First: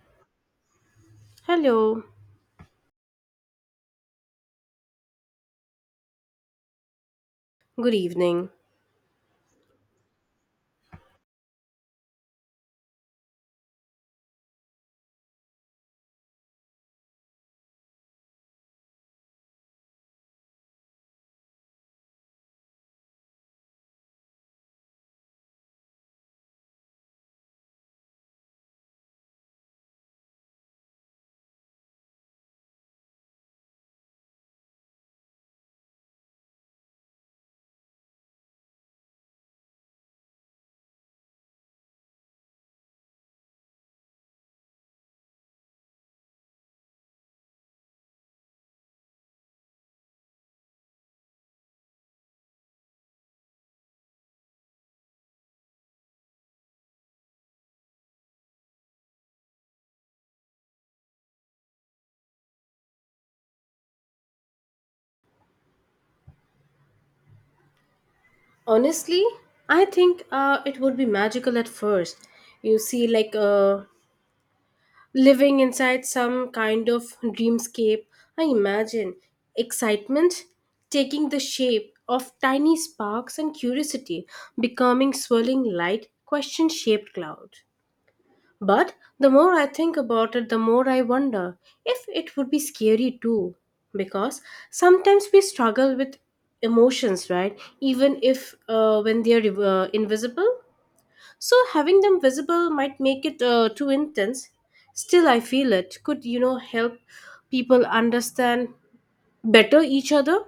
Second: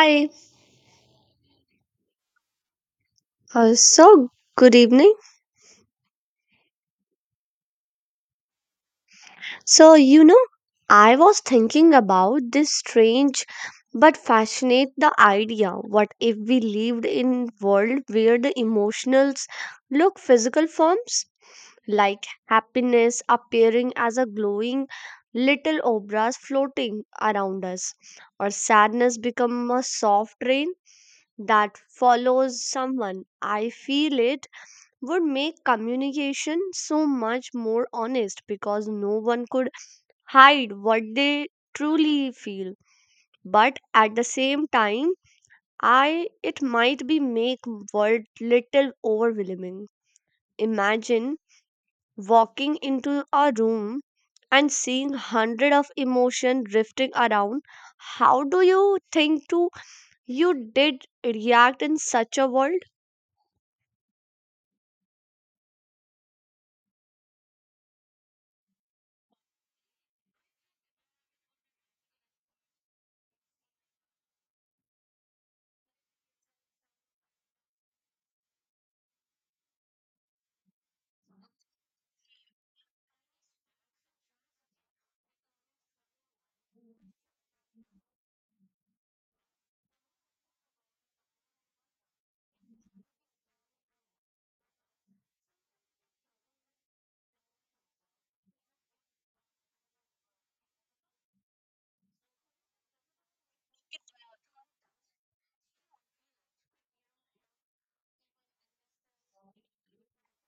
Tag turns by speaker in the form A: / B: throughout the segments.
A: Hi.
B: Hello,
A: Uh, so, good evening.
B: good evening.
A: So, you know, I was thinking about this strange but fascinate the idea, what if we lived in world where the emotionals look physical forms, like happiness appearing as a glowing little obras floating around us, or sadness become a soft rain that follows someone. I feel it would make communication so much more honest because no one could hide what they truly feel. But at the same time, I it might be make world little overwhelming. Imagine walking into a room and seeing hundred of emotion drifting around. How do you think to you did react in such a world?
B: Honestly, I think it would be magical at first. You see, living inside some kind of dreamscape. I imagine excitement taking the shape of tiny sparks, and curiosity becoming swirling light, question shaped cloud. But the more I think about it, the more I wonder if it would be scary too. Because sometimes we struggle with emotions, right? Even if when they are invisible. So having them visible might make it too intense. Still, I feel it could, you know, help people understand better each other,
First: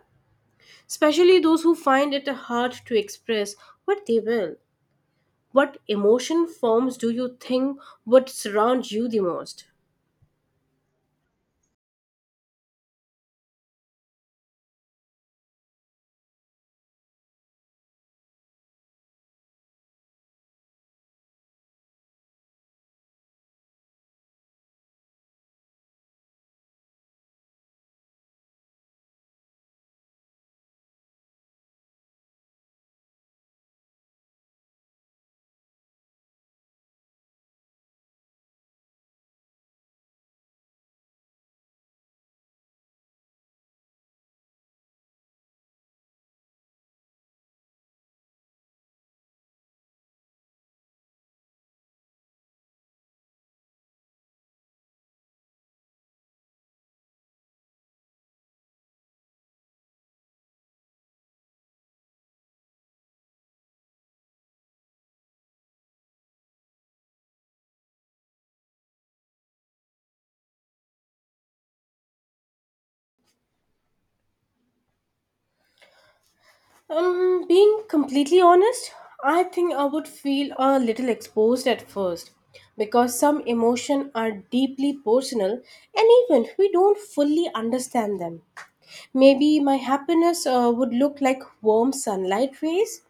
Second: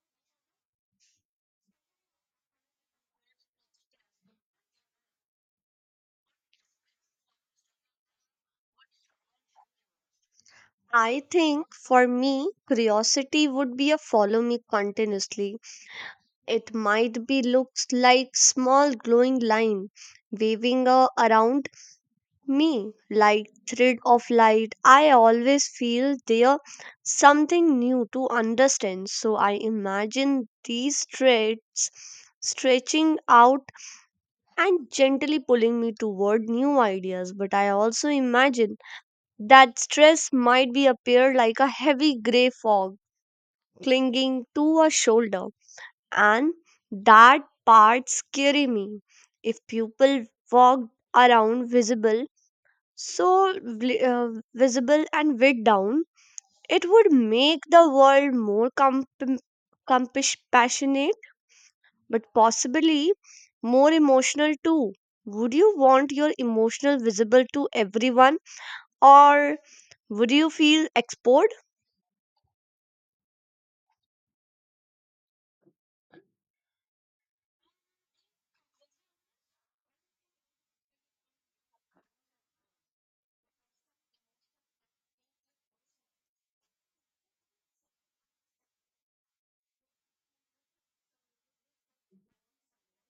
B: especially those who find it hard to express what they will. What emotion forms do you think would surround you the most?
A: I think for me, curiosity would be a follow me continuously. It might be looks like small glowing line waving around me like thread of light. I always feel there something new to understand. So I imagine these threads stretching out and gently pulling me toward new ideas. But I also imagine that stress might be appear like a heavy gray fog clinging to a shoulder. And that part scary me. If people walked around visible, so vi- uh, visible and weight down, it would make the world more compassionate, but possibly more emotional too. Would you want your emotional visible to everyone, or would you feel exposed?
B: Being completely honest, I think I would feel a little exposed at first, because some emotions are deeply personal and even we don't fully understand them. Maybe my happiness would look like warm sunlight rays,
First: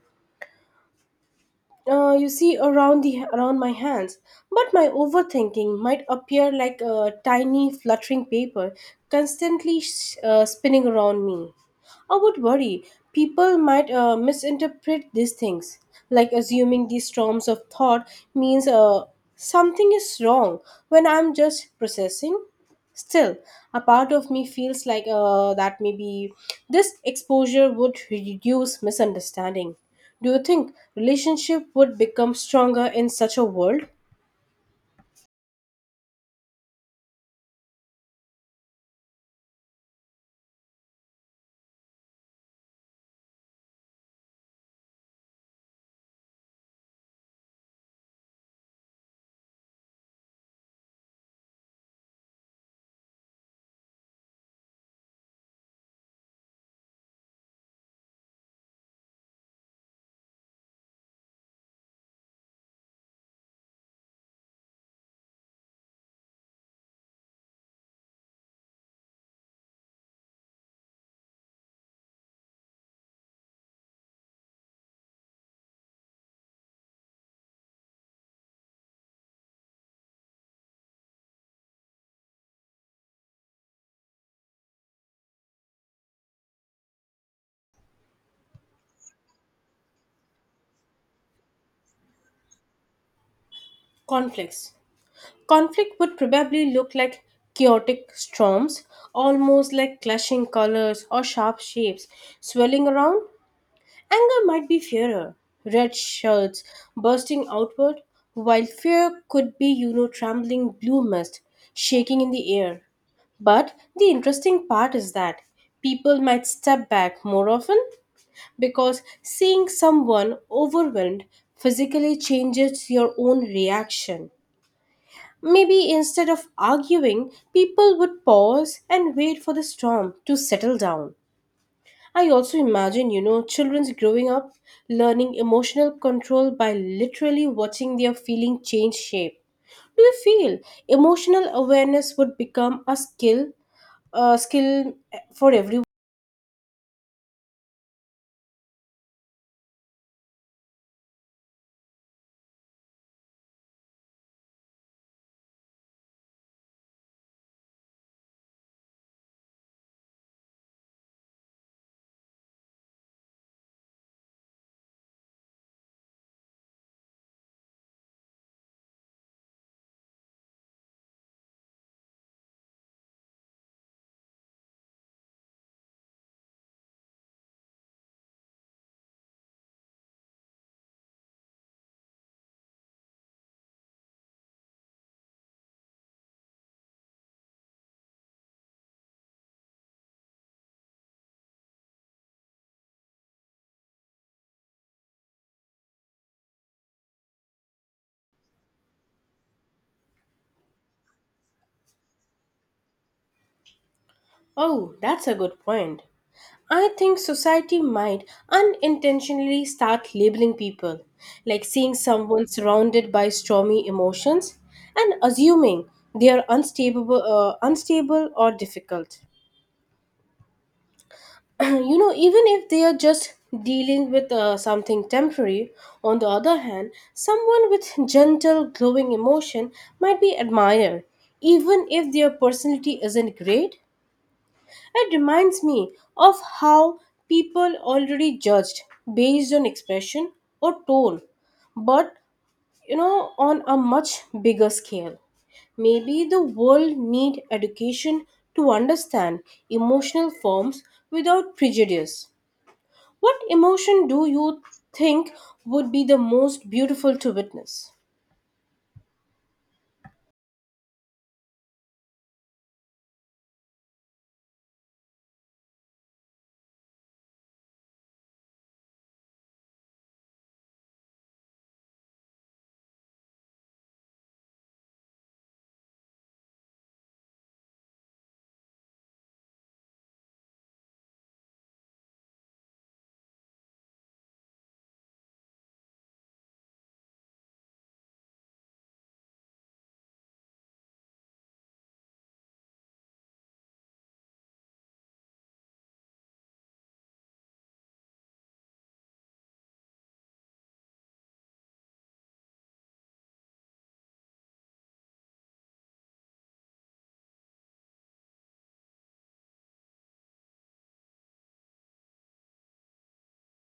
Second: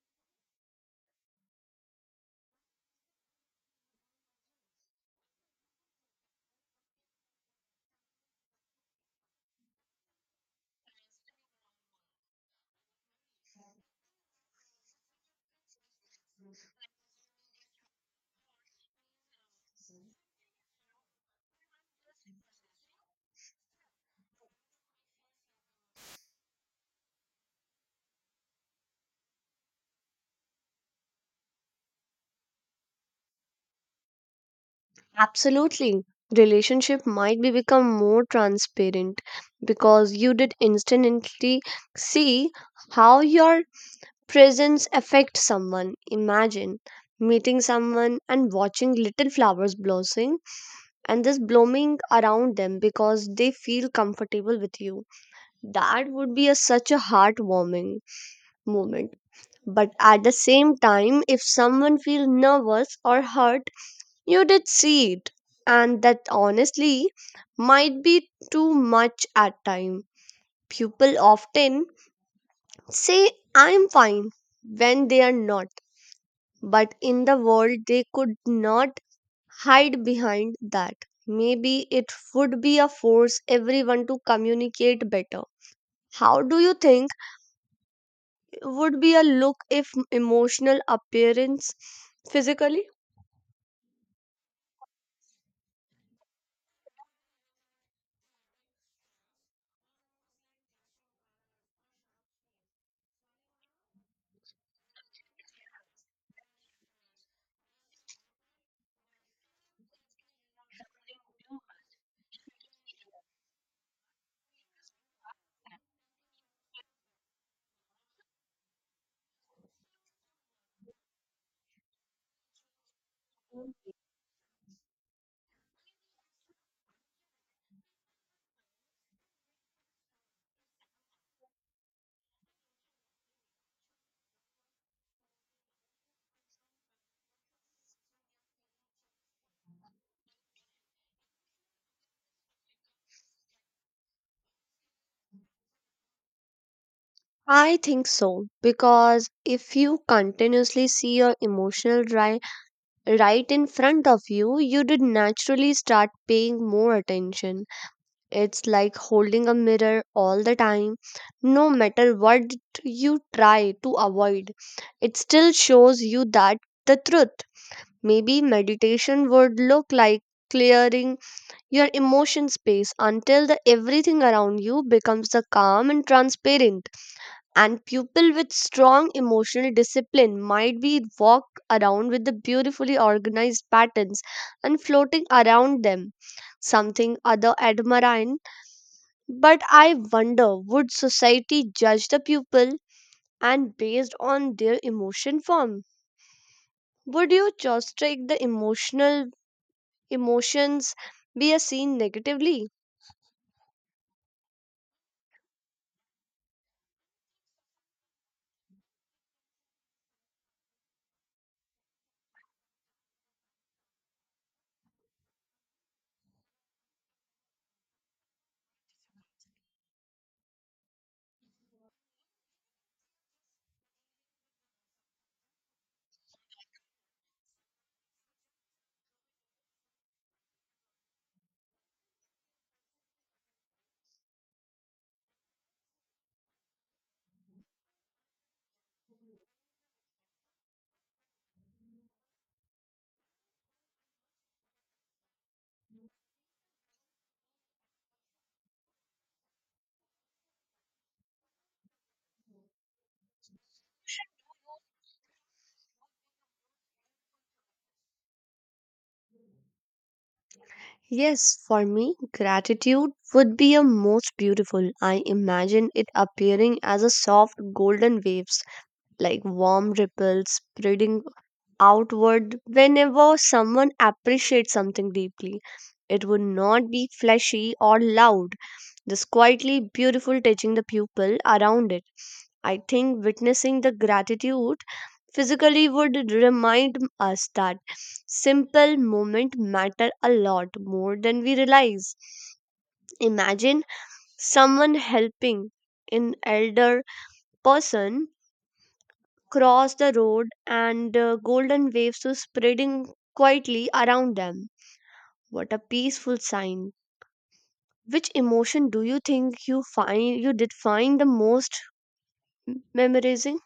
B: you see around the around my hands. But my overthinking might appear like a tiny fluttering paper, constantly spinning around me. I would worry people might misinterpret these things, like assuming these storms of thought means something is wrong when I'm just processing. Still, a part of me feels that maybe this exposure would reduce misunderstanding. Do you think relationship would become stronger in such a world?
A: Absolutely. Relationship might be become more transparent because you did instantly see how your presence affects someone. Imagine meeting someone and watching little flowers blossoming and this blooming around them because they feel comfortable with you. That would be a, such a heartwarming moment. But at the same time, if someone feels nervous or hurt, you did see it, and that honestly might be too much at time. People often say I'm fine when they are not, but in the world they could not hide behind that. Maybe it would be a force everyone to communicate better. How do you think would be a look if emotional appearance physically?
B: Conflicts. Conflict would probably look like chaotic storms, almost like clashing colors or sharp shapes swirling around. Anger might be fairer, red shirts bursting outward, while fear could be, you know, trembling blue mist shaking in the air. But the interesting part is that people might step back more often, because seeing someone overwhelmed physically changes your own reaction. Maybe instead of arguing, people would pause and wait for the storm to settle down. I also imagine, you know, children's growing up learning emotional control by literally watching their feeling change shape. Do you feel emotional awareness would become a skill, a skill for everyone?
A: I think so, because if you continuously see your emotional dry right in front of you, you did naturally start paying more attention. It's like holding a mirror all the time. No matter what you try to avoid, it still shows you that the truth. Maybe meditation would look like clearing your emotion space until the everything around you becomes the calm and transparent, and people with strong emotional discipline might be walk around with the beautifully organized patterns and floating around them, something other admire. But I wonder, would society judge the pupil and based on their emotion form? Would you just take the emotional emotions be a seen negatively?
B: Oh, that's a good point. I think society might unintentionally start labeling people, like seeing someone surrounded by stormy emotions and assuming they are unstable, unstable or difficult. You know, even if they are just dealing with something temporary. On the other hand, someone with gentle glowing emotion might be admired, even if their personality isn't great. It reminds me of how people already judged based on expression or tone, but, you know, on a much bigger scale. Maybe the world need education to understand emotional forms without prejudice. What emotion do you think would be the most beautiful to witness?
A: Yes, for me, gratitude would be a most beautiful. I imagine it appearing as a soft golden waves, like warm ripples spreading outward whenever someone appreciates something deeply. It would not be flashy or loud, just quietly beautiful touching the people around it. I think witnessing the gratitude physically would remind us that simple moments matter a lot more than we realize. Imagine someone helping an elder person cross the road and golden waves were spreading quietly around them. What a peaceful sign. Which emotion do you think you find you did find the most memorizing?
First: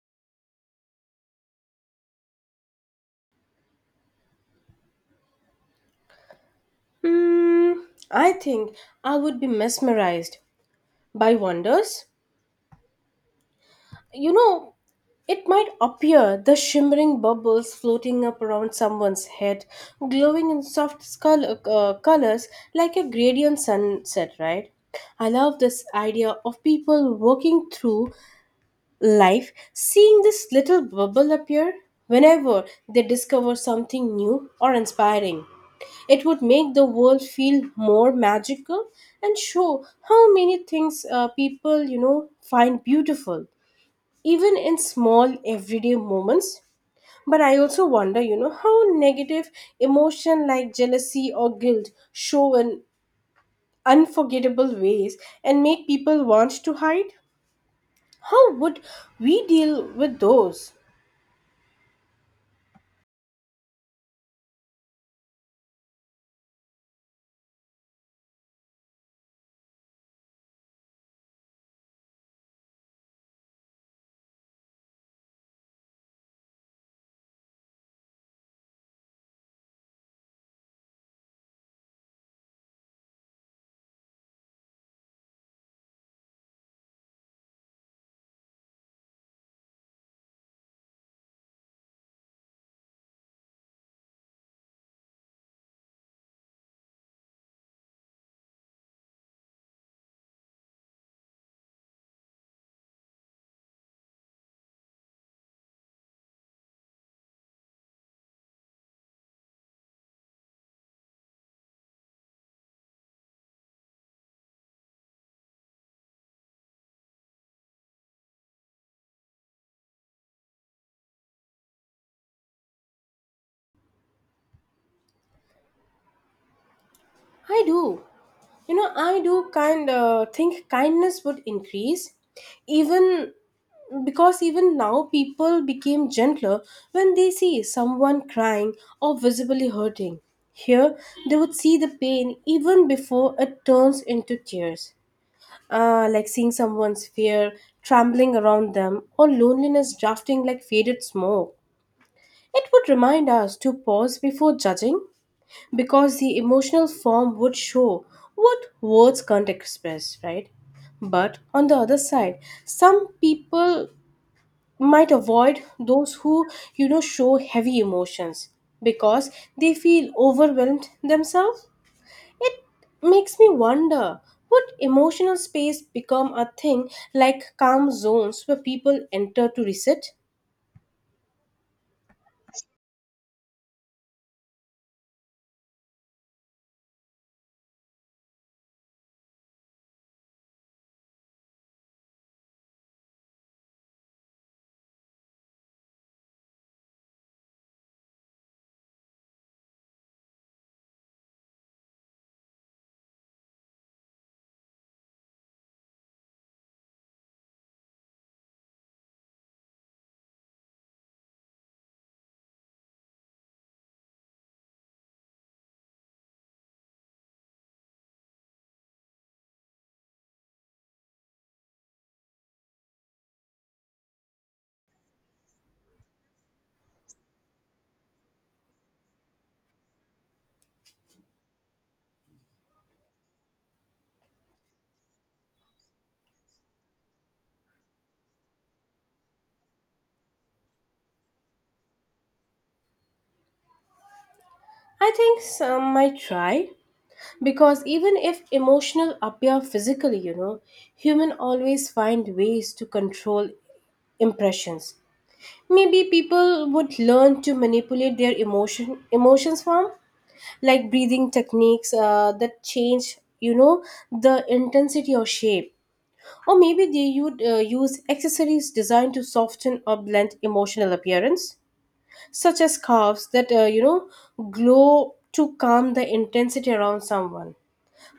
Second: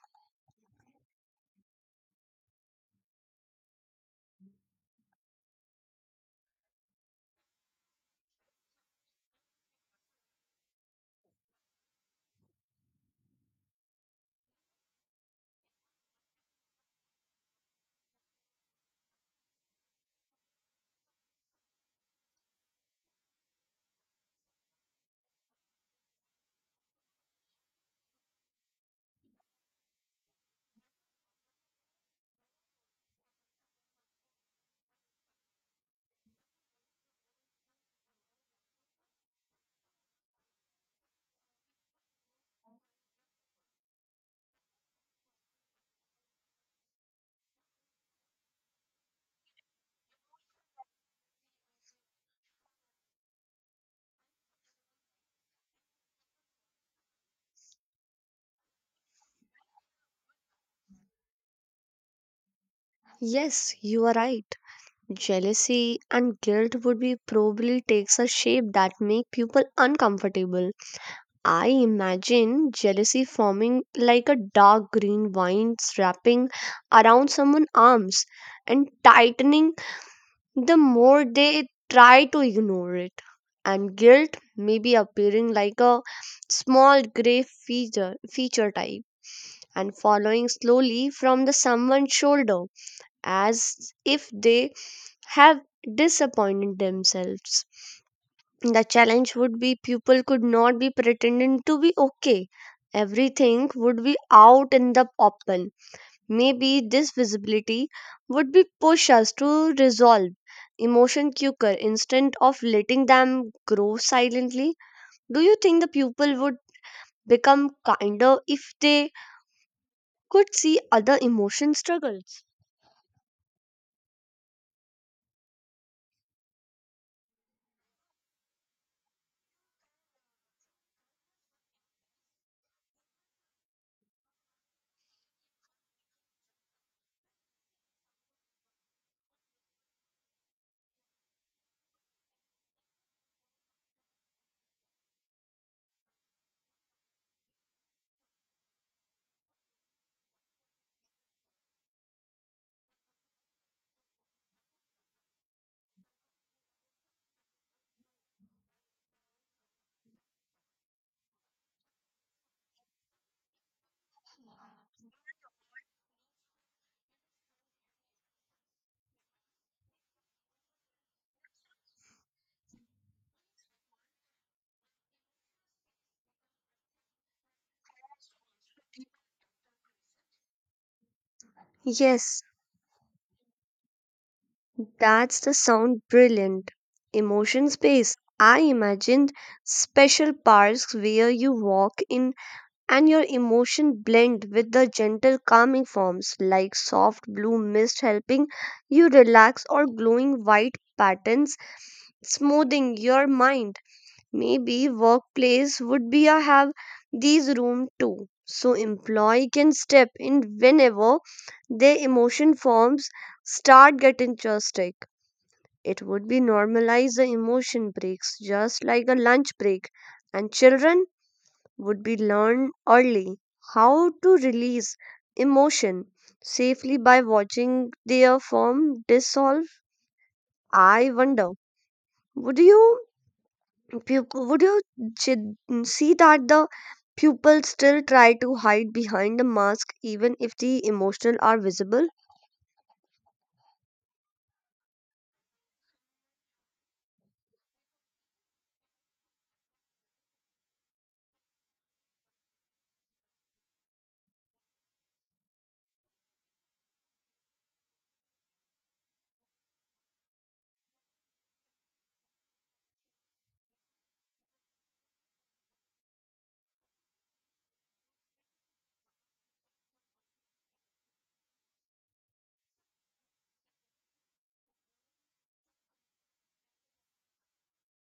B: Hmm, I think I would be mesmerized by wonders. You know, it might appear the shimmering bubbles floating up around someone's head, glowing in soft colors like a gradient sunset, right? I love this idea of people walking through life seeing this little bubble appear whenever they discover something new or inspiring. It would make the world feel more magical and show how many things people, you know, find beautiful, even in small everyday moments. But I also wonder, you know, how negative emotion like jealousy or guilt show in unforgettable ways and make people want to hide. How would we deal with those?
A: Yes, you are right. Jealousy and guilt would be probably takes a shape that make people uncomfortable. I imagine jealousy forming like a dark green vine wrapping around someone's arms and tightening the more they try to ignore it, and guilt may be appearing like a small gray feature type and following slowly from the someone's shoulder as if they have disappointed themselves. The challenge would be people could not be pretending to be okay. Everything would be out in the open. Maybe this visibility would be push us to resolve emotion quicker instead of letting them grow silently. Do you think the people would become kinder if they could see other emotion struggles?
B: I do. You know, I do kind of think kindness would increase, even because even now people became gentler when they see someone crying or visibly hurting. Here, they would see the pain even before it turns into tears. Like seeing someone's fear trembling around them, or loneliness drafting like faded smoke. It would remind us to pause before judging, because the emotional form would show what words can't express, right? But on the other side, some people might avoid those who, you know, show heavy emotions, because they feel overwhelmed themselves. It makes me wonder, would emotional space become a thing, like calm zones where people enter to reset?
A: Yes, that's the sound brilliant. Emotion space. I imagined special parks where you walk in and your emotion blend with the gentle calming forms like soft blue mist helping you relax or glowing white patterns smoothing your mind. Maybe workplace would be a have these room too. So employee can step in whenever their emotion forms start getting interesting. It would be normalize the emotion breaks just like a lunch break, and children would be learn early how to release emotion safely by watching their form dissolve. I wonder, would you would you see that the pupils still try to hide behind the mask even if the emotional are visible?
B: I think some might try, because even if emotional appear physically, you know, human always find ways to control impressions. Maybe people would learn to manipulate their emotions form, like breathing techniques that change, you know, the intensity or shape. Or maybe they would use accessories designed to soften or blend emotional appearance, such as scarves that, you know, glow to calm the intensity around someone.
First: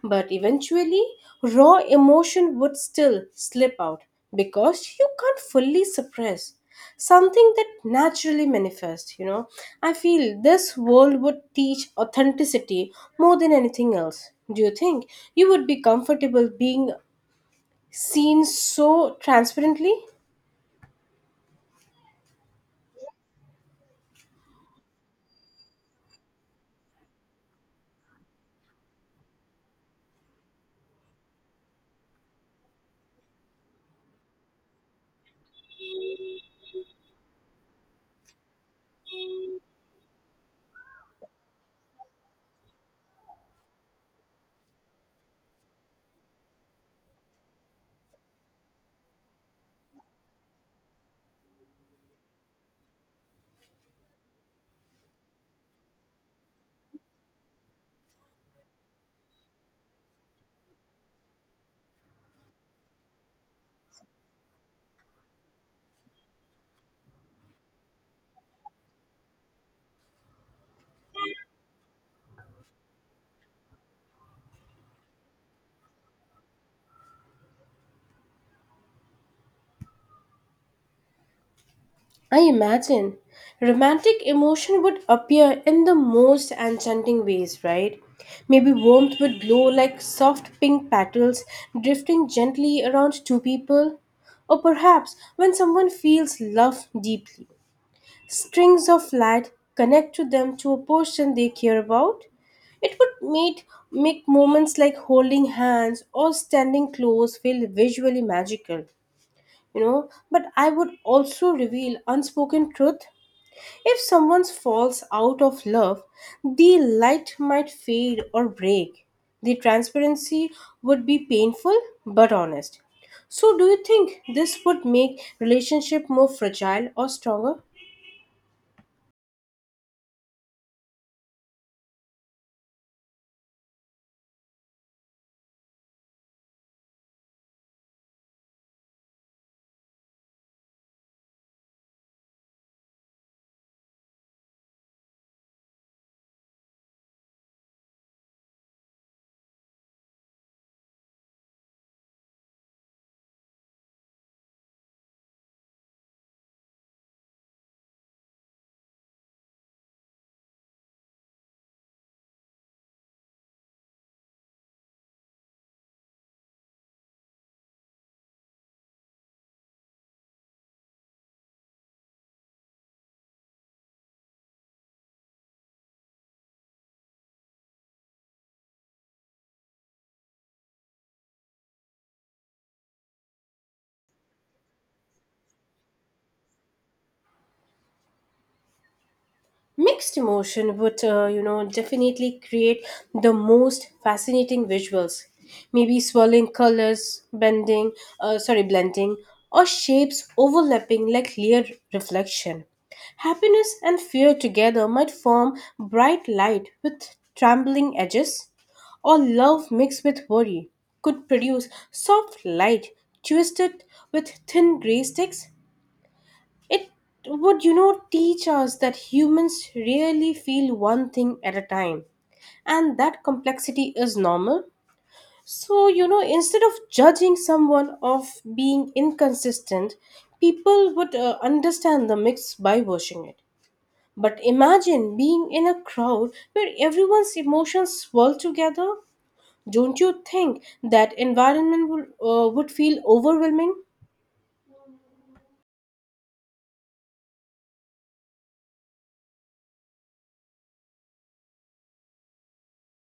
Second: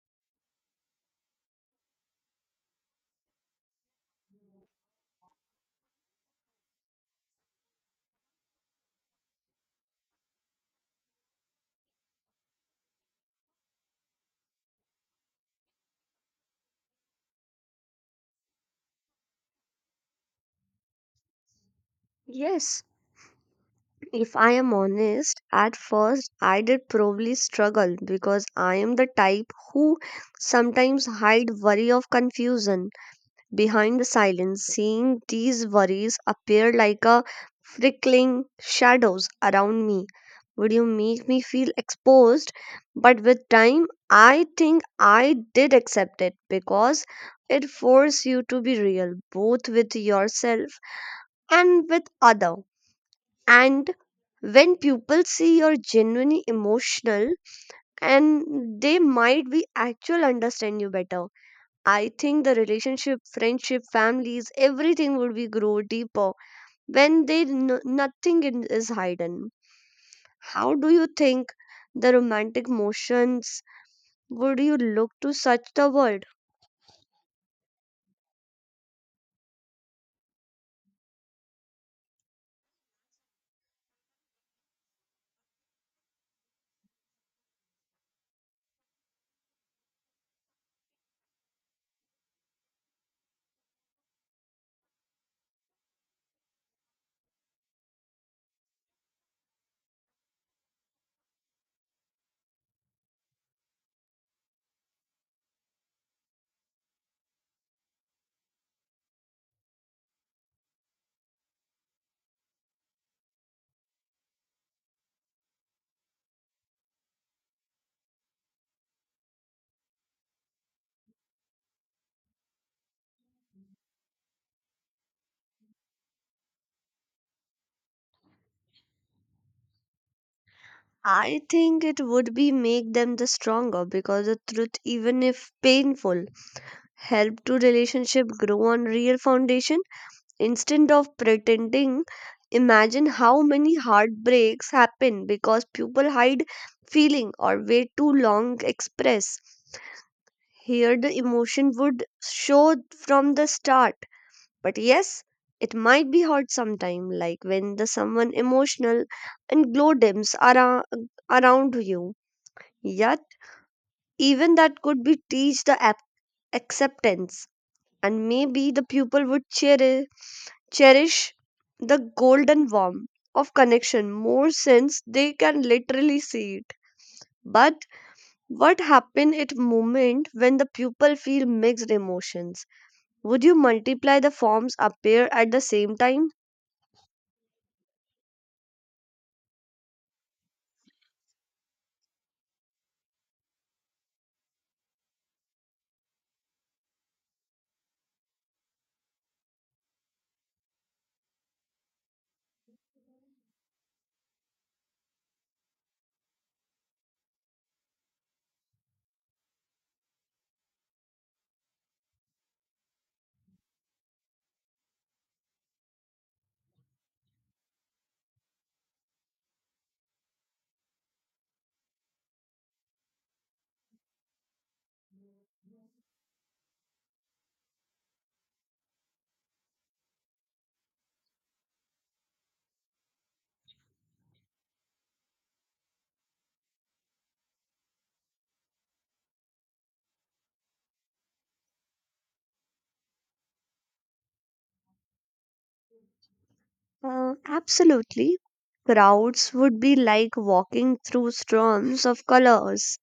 B: But eventually, raw emotion would still slip out, because you can't fully suppress something that naturally manifests. You know, I feel this world would teach authenticity more than anything else. Do you think you would be comfortable being seen so transparently?
A: Yes, if I am honest, at first I did probably struggle because I am the type who sometimes hide worry of confusion behind the silence. Seeing these worries appear like a prickling shadows around me would you make me feel exposed. But with time, I think I did accept it because it forced you to be real both with yourself and with other. And when people see you're genuinely emotional, and they might be actual understand you better. I think the relationship, friendship, families, everything would be grow deeper when they nothing is hidden. How do you think the romantic motions would you look to such the world?
B: I imagine romantic emotion would appear in the most enchanting ways, right? Maybe warmth would glow like soft pink petals drifting gently around two people. Or perhaps when someone feels love deeply, strings of light connect to them to a person they care about. It would make moments like holding hands or standing close feel visually magical, you know. But I would also reveal unspoken truth. If someone falls out of love, the light might fade or break. The transparency would be painful but honest. So, do you think this would make relationship more fragile or stronger?
A: I think it would be make them the stronger because the truth, even if painful, help to relationship grow on real foundation. Instead of pretending, imagine how many heartbreaks happen because people hide feeling or wait too long express. Here the emotion would show from the start. But yes, it might be hard sometime, like when the someone emotional and glow dims around you. Yet even that could be teach the acceptance, and maybe the pupil would cherish the golden warmth of connection more since they can literally see it. But what happens at moment when the pupil feel mixed emotions? Would you multiply the forms appear at the same time?
B: Mixed emotion would, you know, definitely create the most fascinating visuals. Maybe swirling colors bending sorry blending, or shapes overlapping like clear reflection. Happiness and fear together might form bright light with trembling edges, or love mixed with worry could produce soft light twisted with thin gray sticks. It would, you know, teach us that humans really feel one thing at a time, and that complexity is normal. So, you know, instead of judging someone of being inconsistent, people would understand the mix by watching it. But imagine being in a crowd where everyone's emotions swirl together. Don't you think that environment would feel overwhelming?
A: Absolutely. Crowds would be like walking through storms of colors,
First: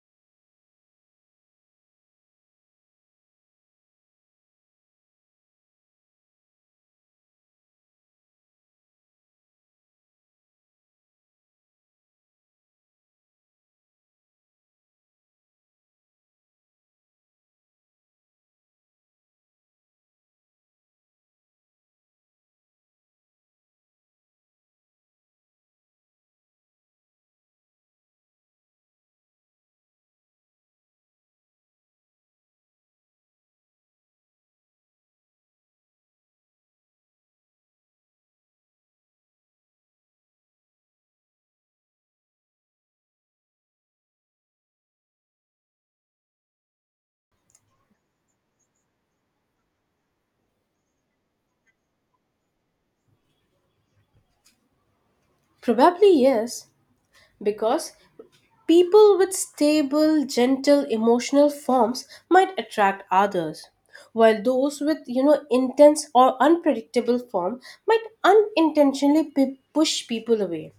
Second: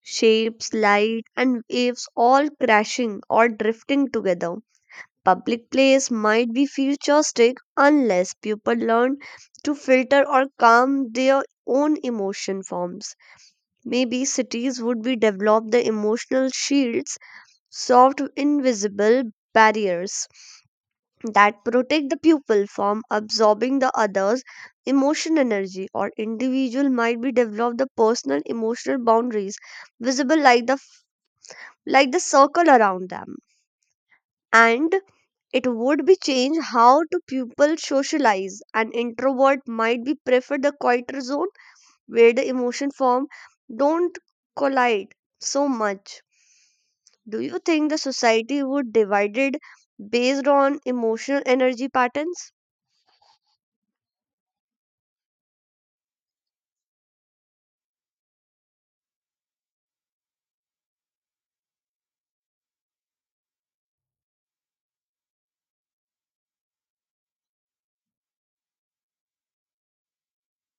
A: shapes, light, and waves all crashing or drifting together. Public place might be futuristic unless people learn to filter or calm their own emotion forms. Maybe cities would be develop the emotional shields, soft invisible barriers that protect the pupil from absorbing the other's emotion energy, or individual might be develop the personal emotional boundaries visible like the circle around them. And it would be change how to people socialize. An introvert might be prefer the quieter zone where the emotion form don't collide so much. Do you think the society would divided based on emotional energy patterns?
B: Probably yes, because people with stable, gentle emotional forms might attract others, while those with, you know, intense or unpredictable form might unintentionally push people away.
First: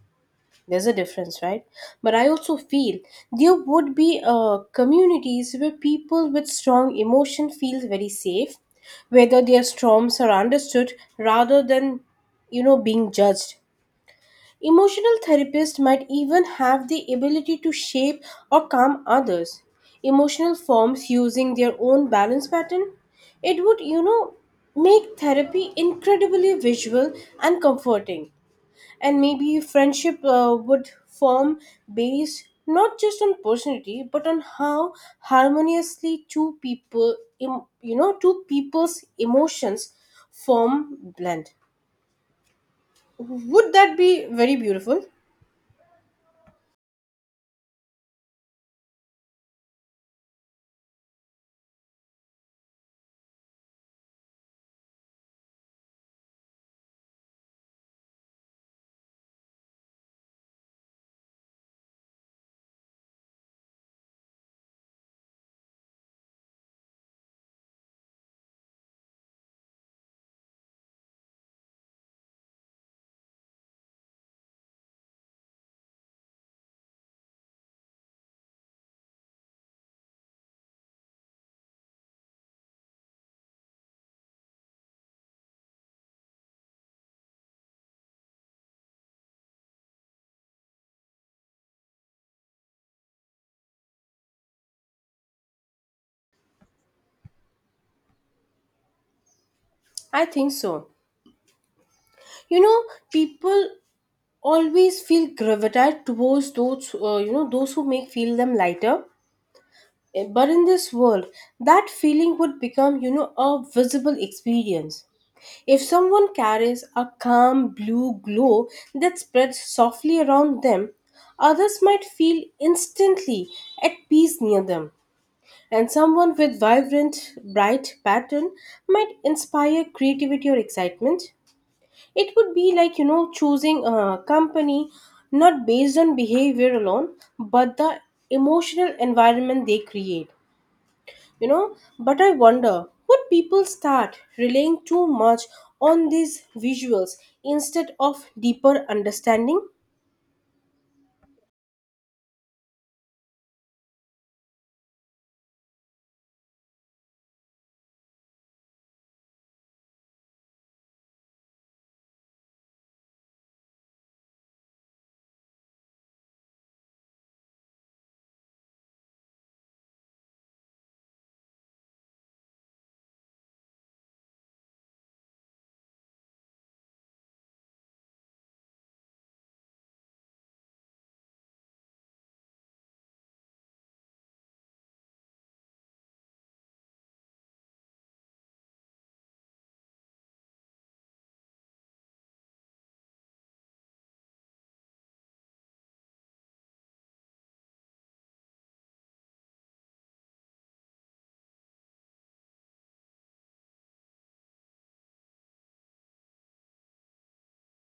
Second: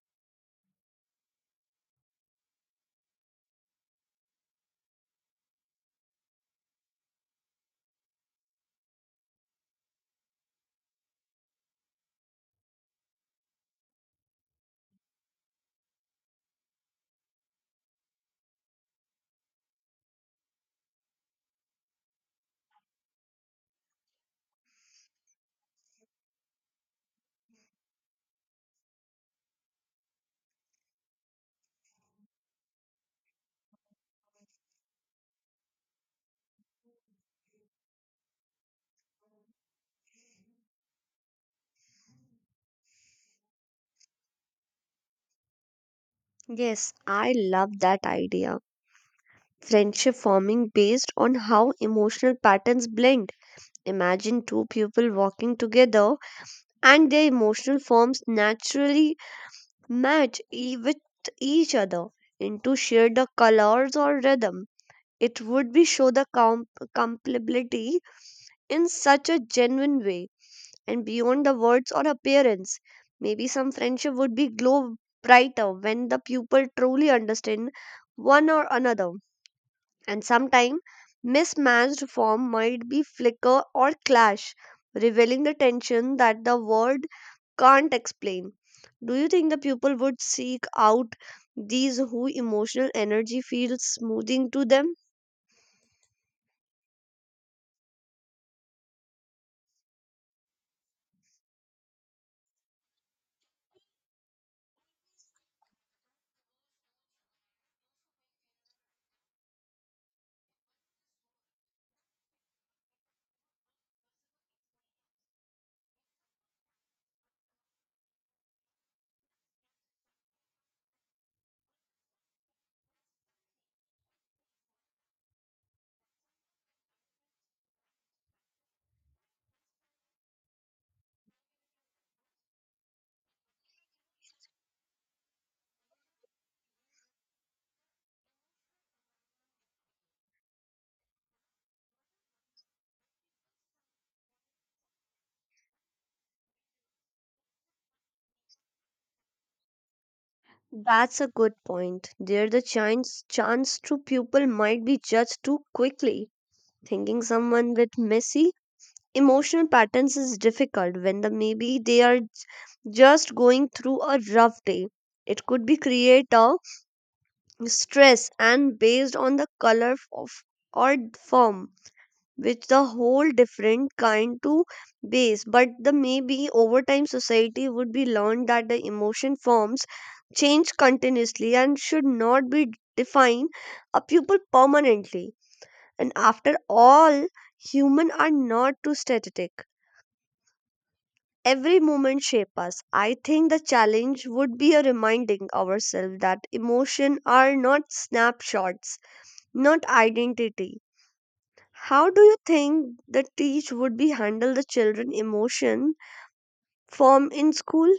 B: There's a difference, right? But I also feel there would be communities where people with strong emotion feel very safe, whether their storms are understood rather than, you know, being judged. Emotional therapists might even have the ability to shape or calm others' emotional forms using their own balance pattern. It would, you know, make therapy incredibly visual and comforting. And maybe friendship would form based not just on personality but on how harmoniously you know, two people's emotions form blend. Would that be very beautiful?
A: Yes, I love that idea, friendship forming based on how emotional patterns blend. Imagine two people walking together and their emotional forms naturally match with each other into share the colors or rhythm. It would be show the compatibility in such a genuine way and beyond the words or appearance. Maybe some friendship would be glow brighter when the pupil truly understand one or another, and sometimes mismatched form might be flicker or clash, revealing the tension that the word can't explain. Do you think the pupil would seek out these who emotional energy feels smoothing to them?
B: I think so. You know, people always feel gravitate towards those, you know, those who make feel them lighter. But in this world, that feeling would become, you know, a visible experience. If someone carries a calm blue glow that spreads softly around them, others might feel instantly at peace near them. And someone with vibrant bright pattern might inspire creativity or excitement. It would be like, you know, choosing a company not based on behavior alone, but the emotional environment they create. You know, but I wonder, would people start relying too much on these visuals instead of deeper understanding?
A: That's a good point. There the chance to pupil might be judged too quickly, thinking someone with messy emotional patterns is difficult when the maybe they are just going through a rough day. It could be create a stress and based on the color of or form, which the whole different kind to base. But the maybe over time society would be learned that the emotion forms change continuously and should not be define a pupil permanently. And after all, human are not too static, every moment shape us. I think the challenge would be a reminding ourselves that emotion are not snapshots, not identity. How do you think the teach would be handle the children emotion form in school?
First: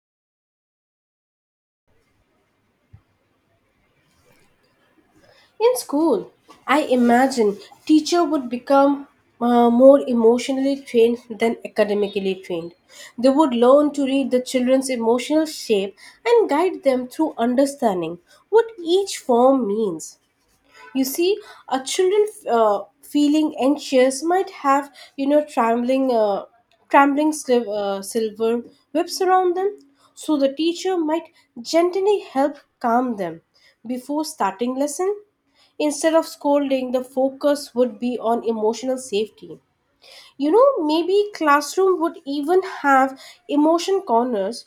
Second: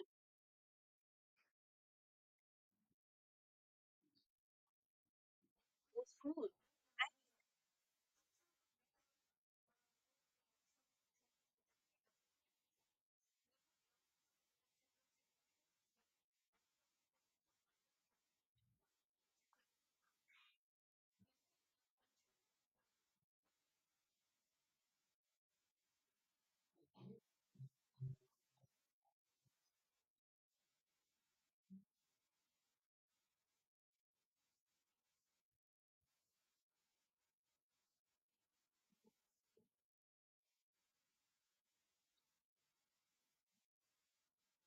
B: In school, I imagine teacher would become more emotionally trained than academically trained. They would learn to read the children's emotional shape and guide them through understanding what each form means. You see, a children feeling anxious might have, you know, trembling silver whips around them. So the teacher might gently help calm them before starting lesson. Instead of scolding, the focus would be on emotional safety. You know, maybe classroom would even have emotion corners,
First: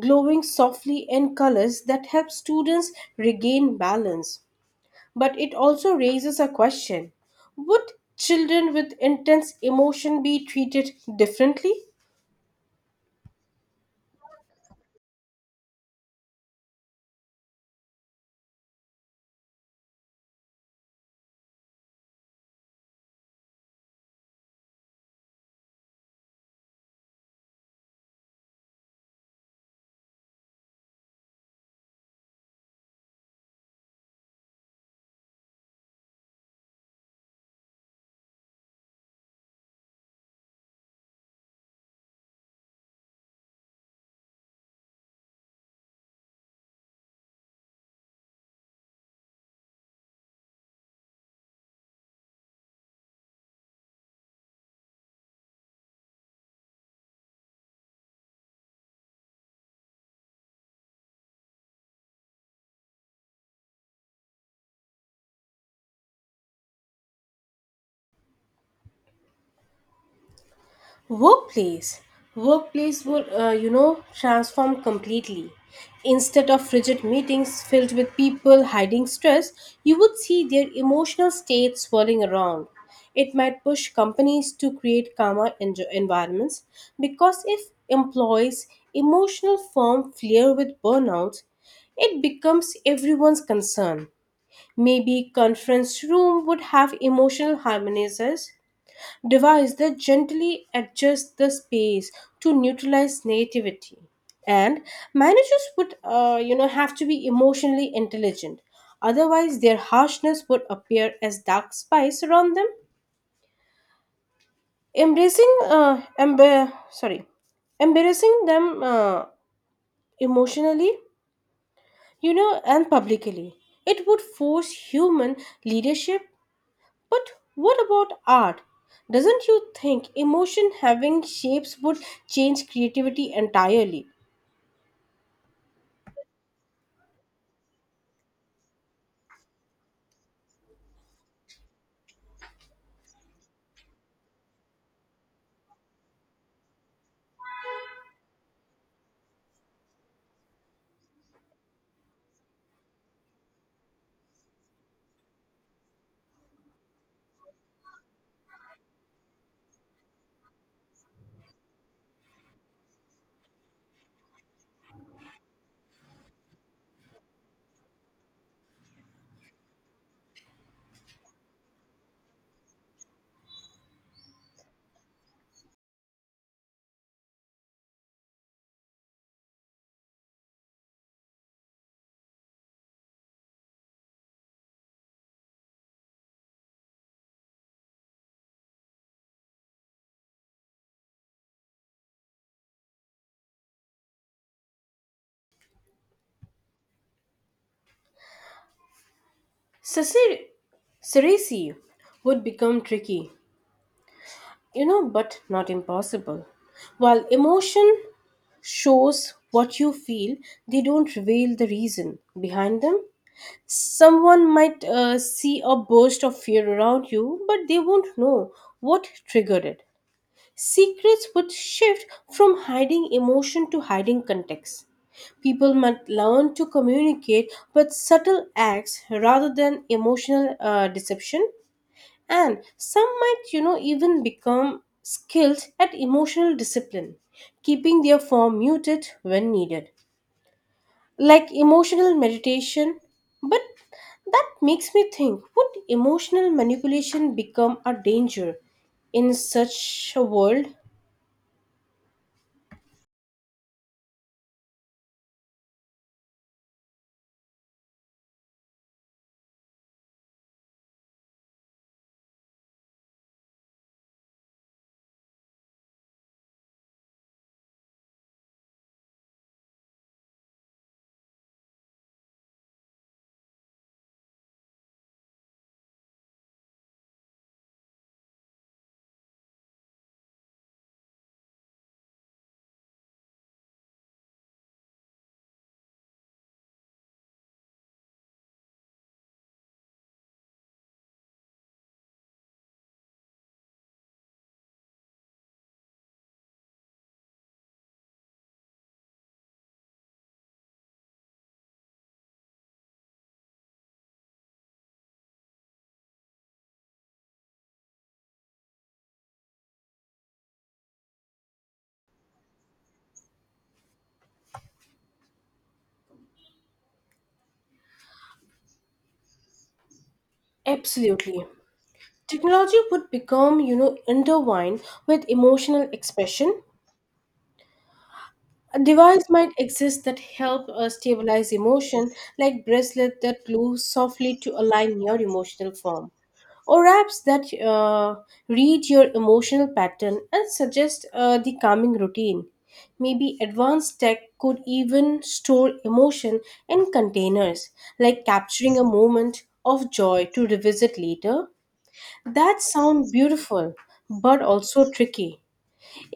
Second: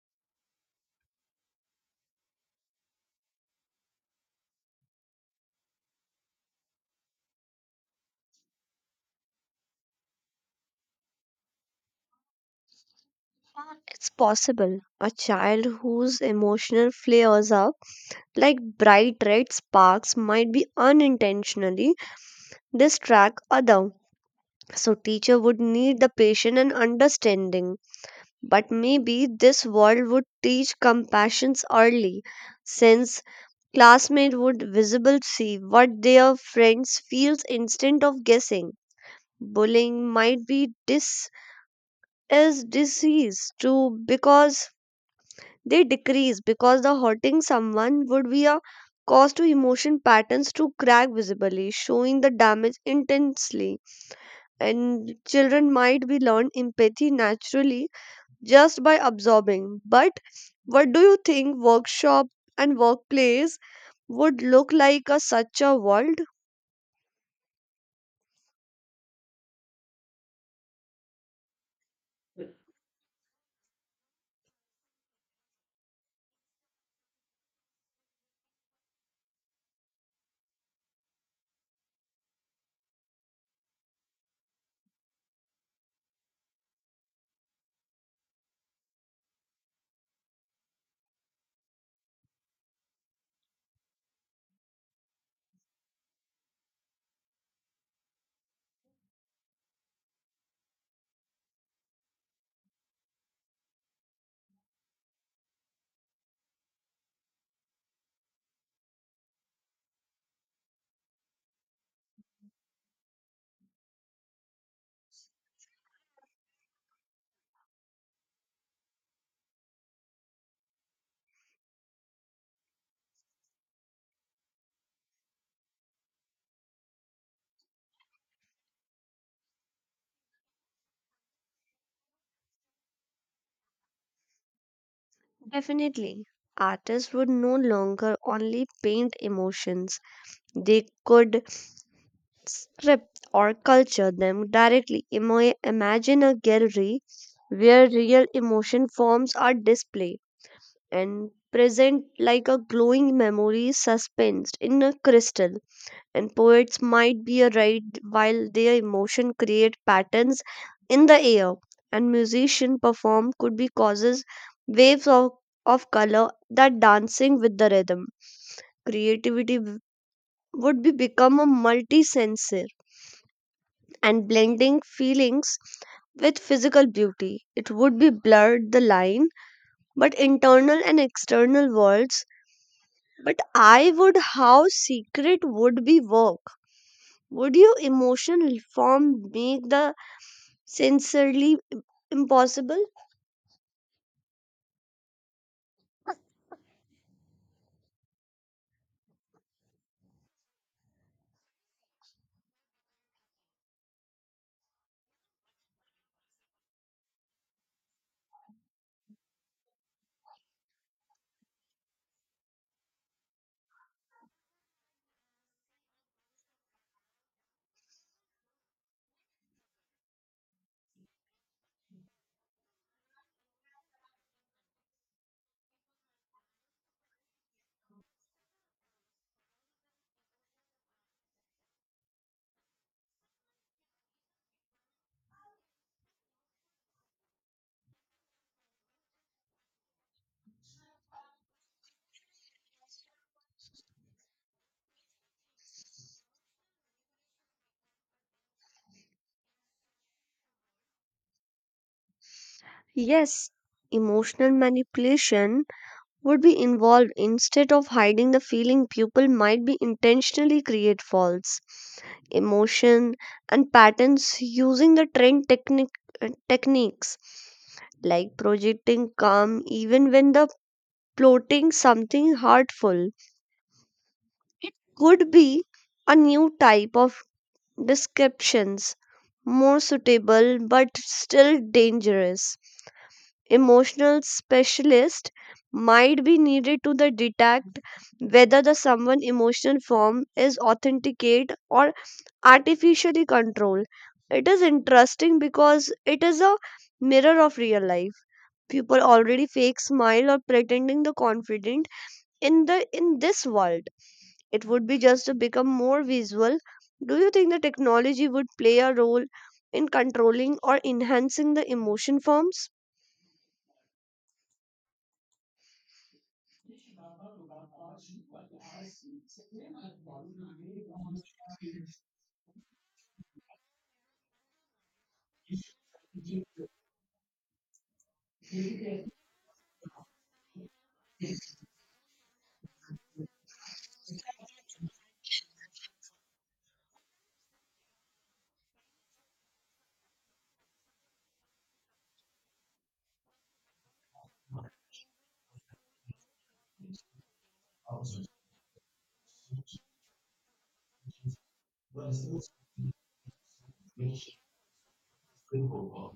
B: glowing softly in colors that help students regain balance. But it also raises a question. Would children with intense emotion be treated differently?
A: It's possible. A child whose emotional flares up like bright red sparks might be unintentionally distract other. So teacher would need the patience and understanding. But maybe this world would teach compassions early, since classmates would visible see what their friends feels instead of guessing. Bullying might be dis is disease too because they decrease because the hurting someone would be a cause to emotion patterns to crack visibly, showing the damage intensely. And children might be learn empathy naturally just by absorbing. But what do you think workshop and workplace would look like a such a world?
B: Workplace. Workplace will, you know, transform completely. Instead of rigid meetings filled with people hiding stress, you would see their emotional states swirling around. It might push companies to create calmer environments, because if employees' emotional form flare with burnout, it becomes everyone's concern. Maybe conference room would have emotional harmonizers, device that gently adjusts the space to neutralize nativity. And managers would, you know, have to be emotionally intelligent, otherwise their harshness would appear as dark spice around them, embracing emb- sorry embarrassing them, emotionally, you know, and publicly. It would force human leadership. But what about art? Doesn't you think emotion having shapes would change creativity entirely?
A: Definitely. Artists would no longer only paint emotions. They could script or culture them directly. Imagine a gallery where real emotion forms are displayed and present like a glowing memory suspensed in a crystal. And poets might be a right while their emotion create patterns in the air, and musician perform could be causes waves of color that dancing with the rhythm. Creativity would be become a multi-sensor and blending feelings with physical beauty. It would be blurred the line but internal and external worlds. But I would how secret would be work? Would your emotional reform make the sincerely impossible?
B: Ceci- Ceresi would become tricky, you know, but not impossible. While emotion shows what you feel, they don't reveal the reason behind them. Someone might see a burst of fear around you, but they won't know what triggered it. Secrets would shift from hiding emotion to hiding context. People might learn to communicate with subtle acts rather than emotional deception, and some might, you know, even become skilled at emotional discipline, keeping their form muted when needed, like emotional meditation. But that makes me think, would emotional manipulation become a danger in such a world?
A: Yes, emotional manipulation would be involved. Instead of hiding the feeling, people might be intentionally create false emotion and patterns using the trend techniques like projecting calm even when the plotting something hurtful. Could be a new type of descriptions, more suitable but still dangerous. Emotional specialist might be needed to the detect whether the someone emotional form is authenticate or artificially controlled. It is interesting because it is a mirror of real life. People already fake smile or pretending the confident in the in this world, it would be just to become more visual. Do you think the technology would play a role in controlling or enhancing the emotion forms?
B: Absolutely. Technology would become, you know, intertwined with emotional expression. A device might exist that help us stabilize emotion, like bracelet that glue softly to align your emotional form, or apps that read your emotional pattern and suggest the calming routine. Maybe advanced tech could even store emotion in containers, like capturing a moment of joy to revisit later. That sounds beautiful, but also tricky.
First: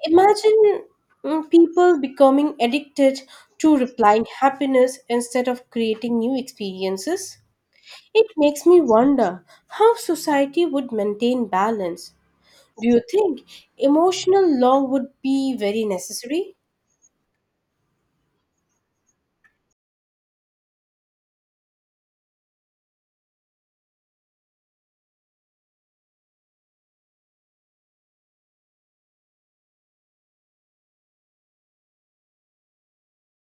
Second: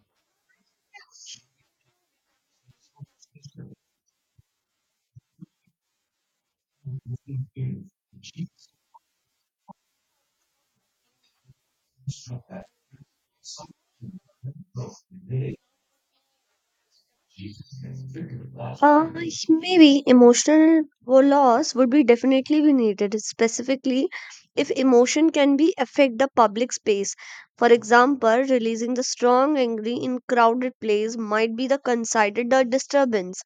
B: Imagine people becoming addicted to replying happiness instead of creating new experiences. It makes me wonder how society would maintain balance. Do you think emotional law would be very necessary?
A: Yes, maybe emotional loss would be definitely be needed, specifically if emotion can be affect the public space. For example, releasing the strong angry in crowded place might be the considered a disturbance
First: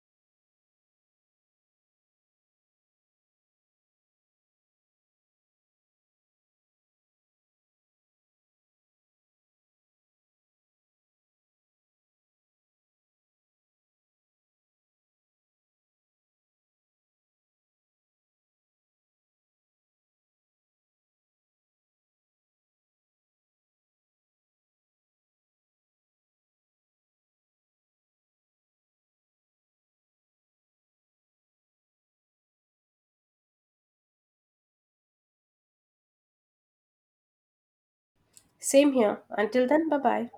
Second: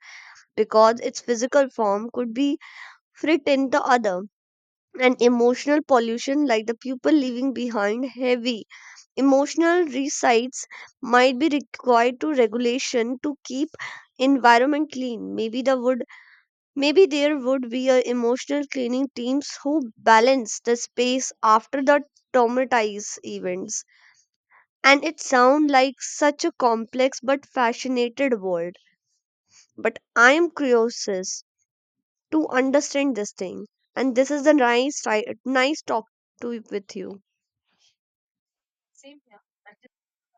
A: because its physical form could be threatened the other. And emotional pollution like the people leaving behind heavy emotional resides might be required to regulation to keep environment clean. Maybe there would be a emotional cleaning teams who balance the space after the traumatize events. And it sound like such a complex but fascinated world. But I am curious to understand this thing, and this is the nice right, nice talk to with you.
B: Same here. Until then, bye bye.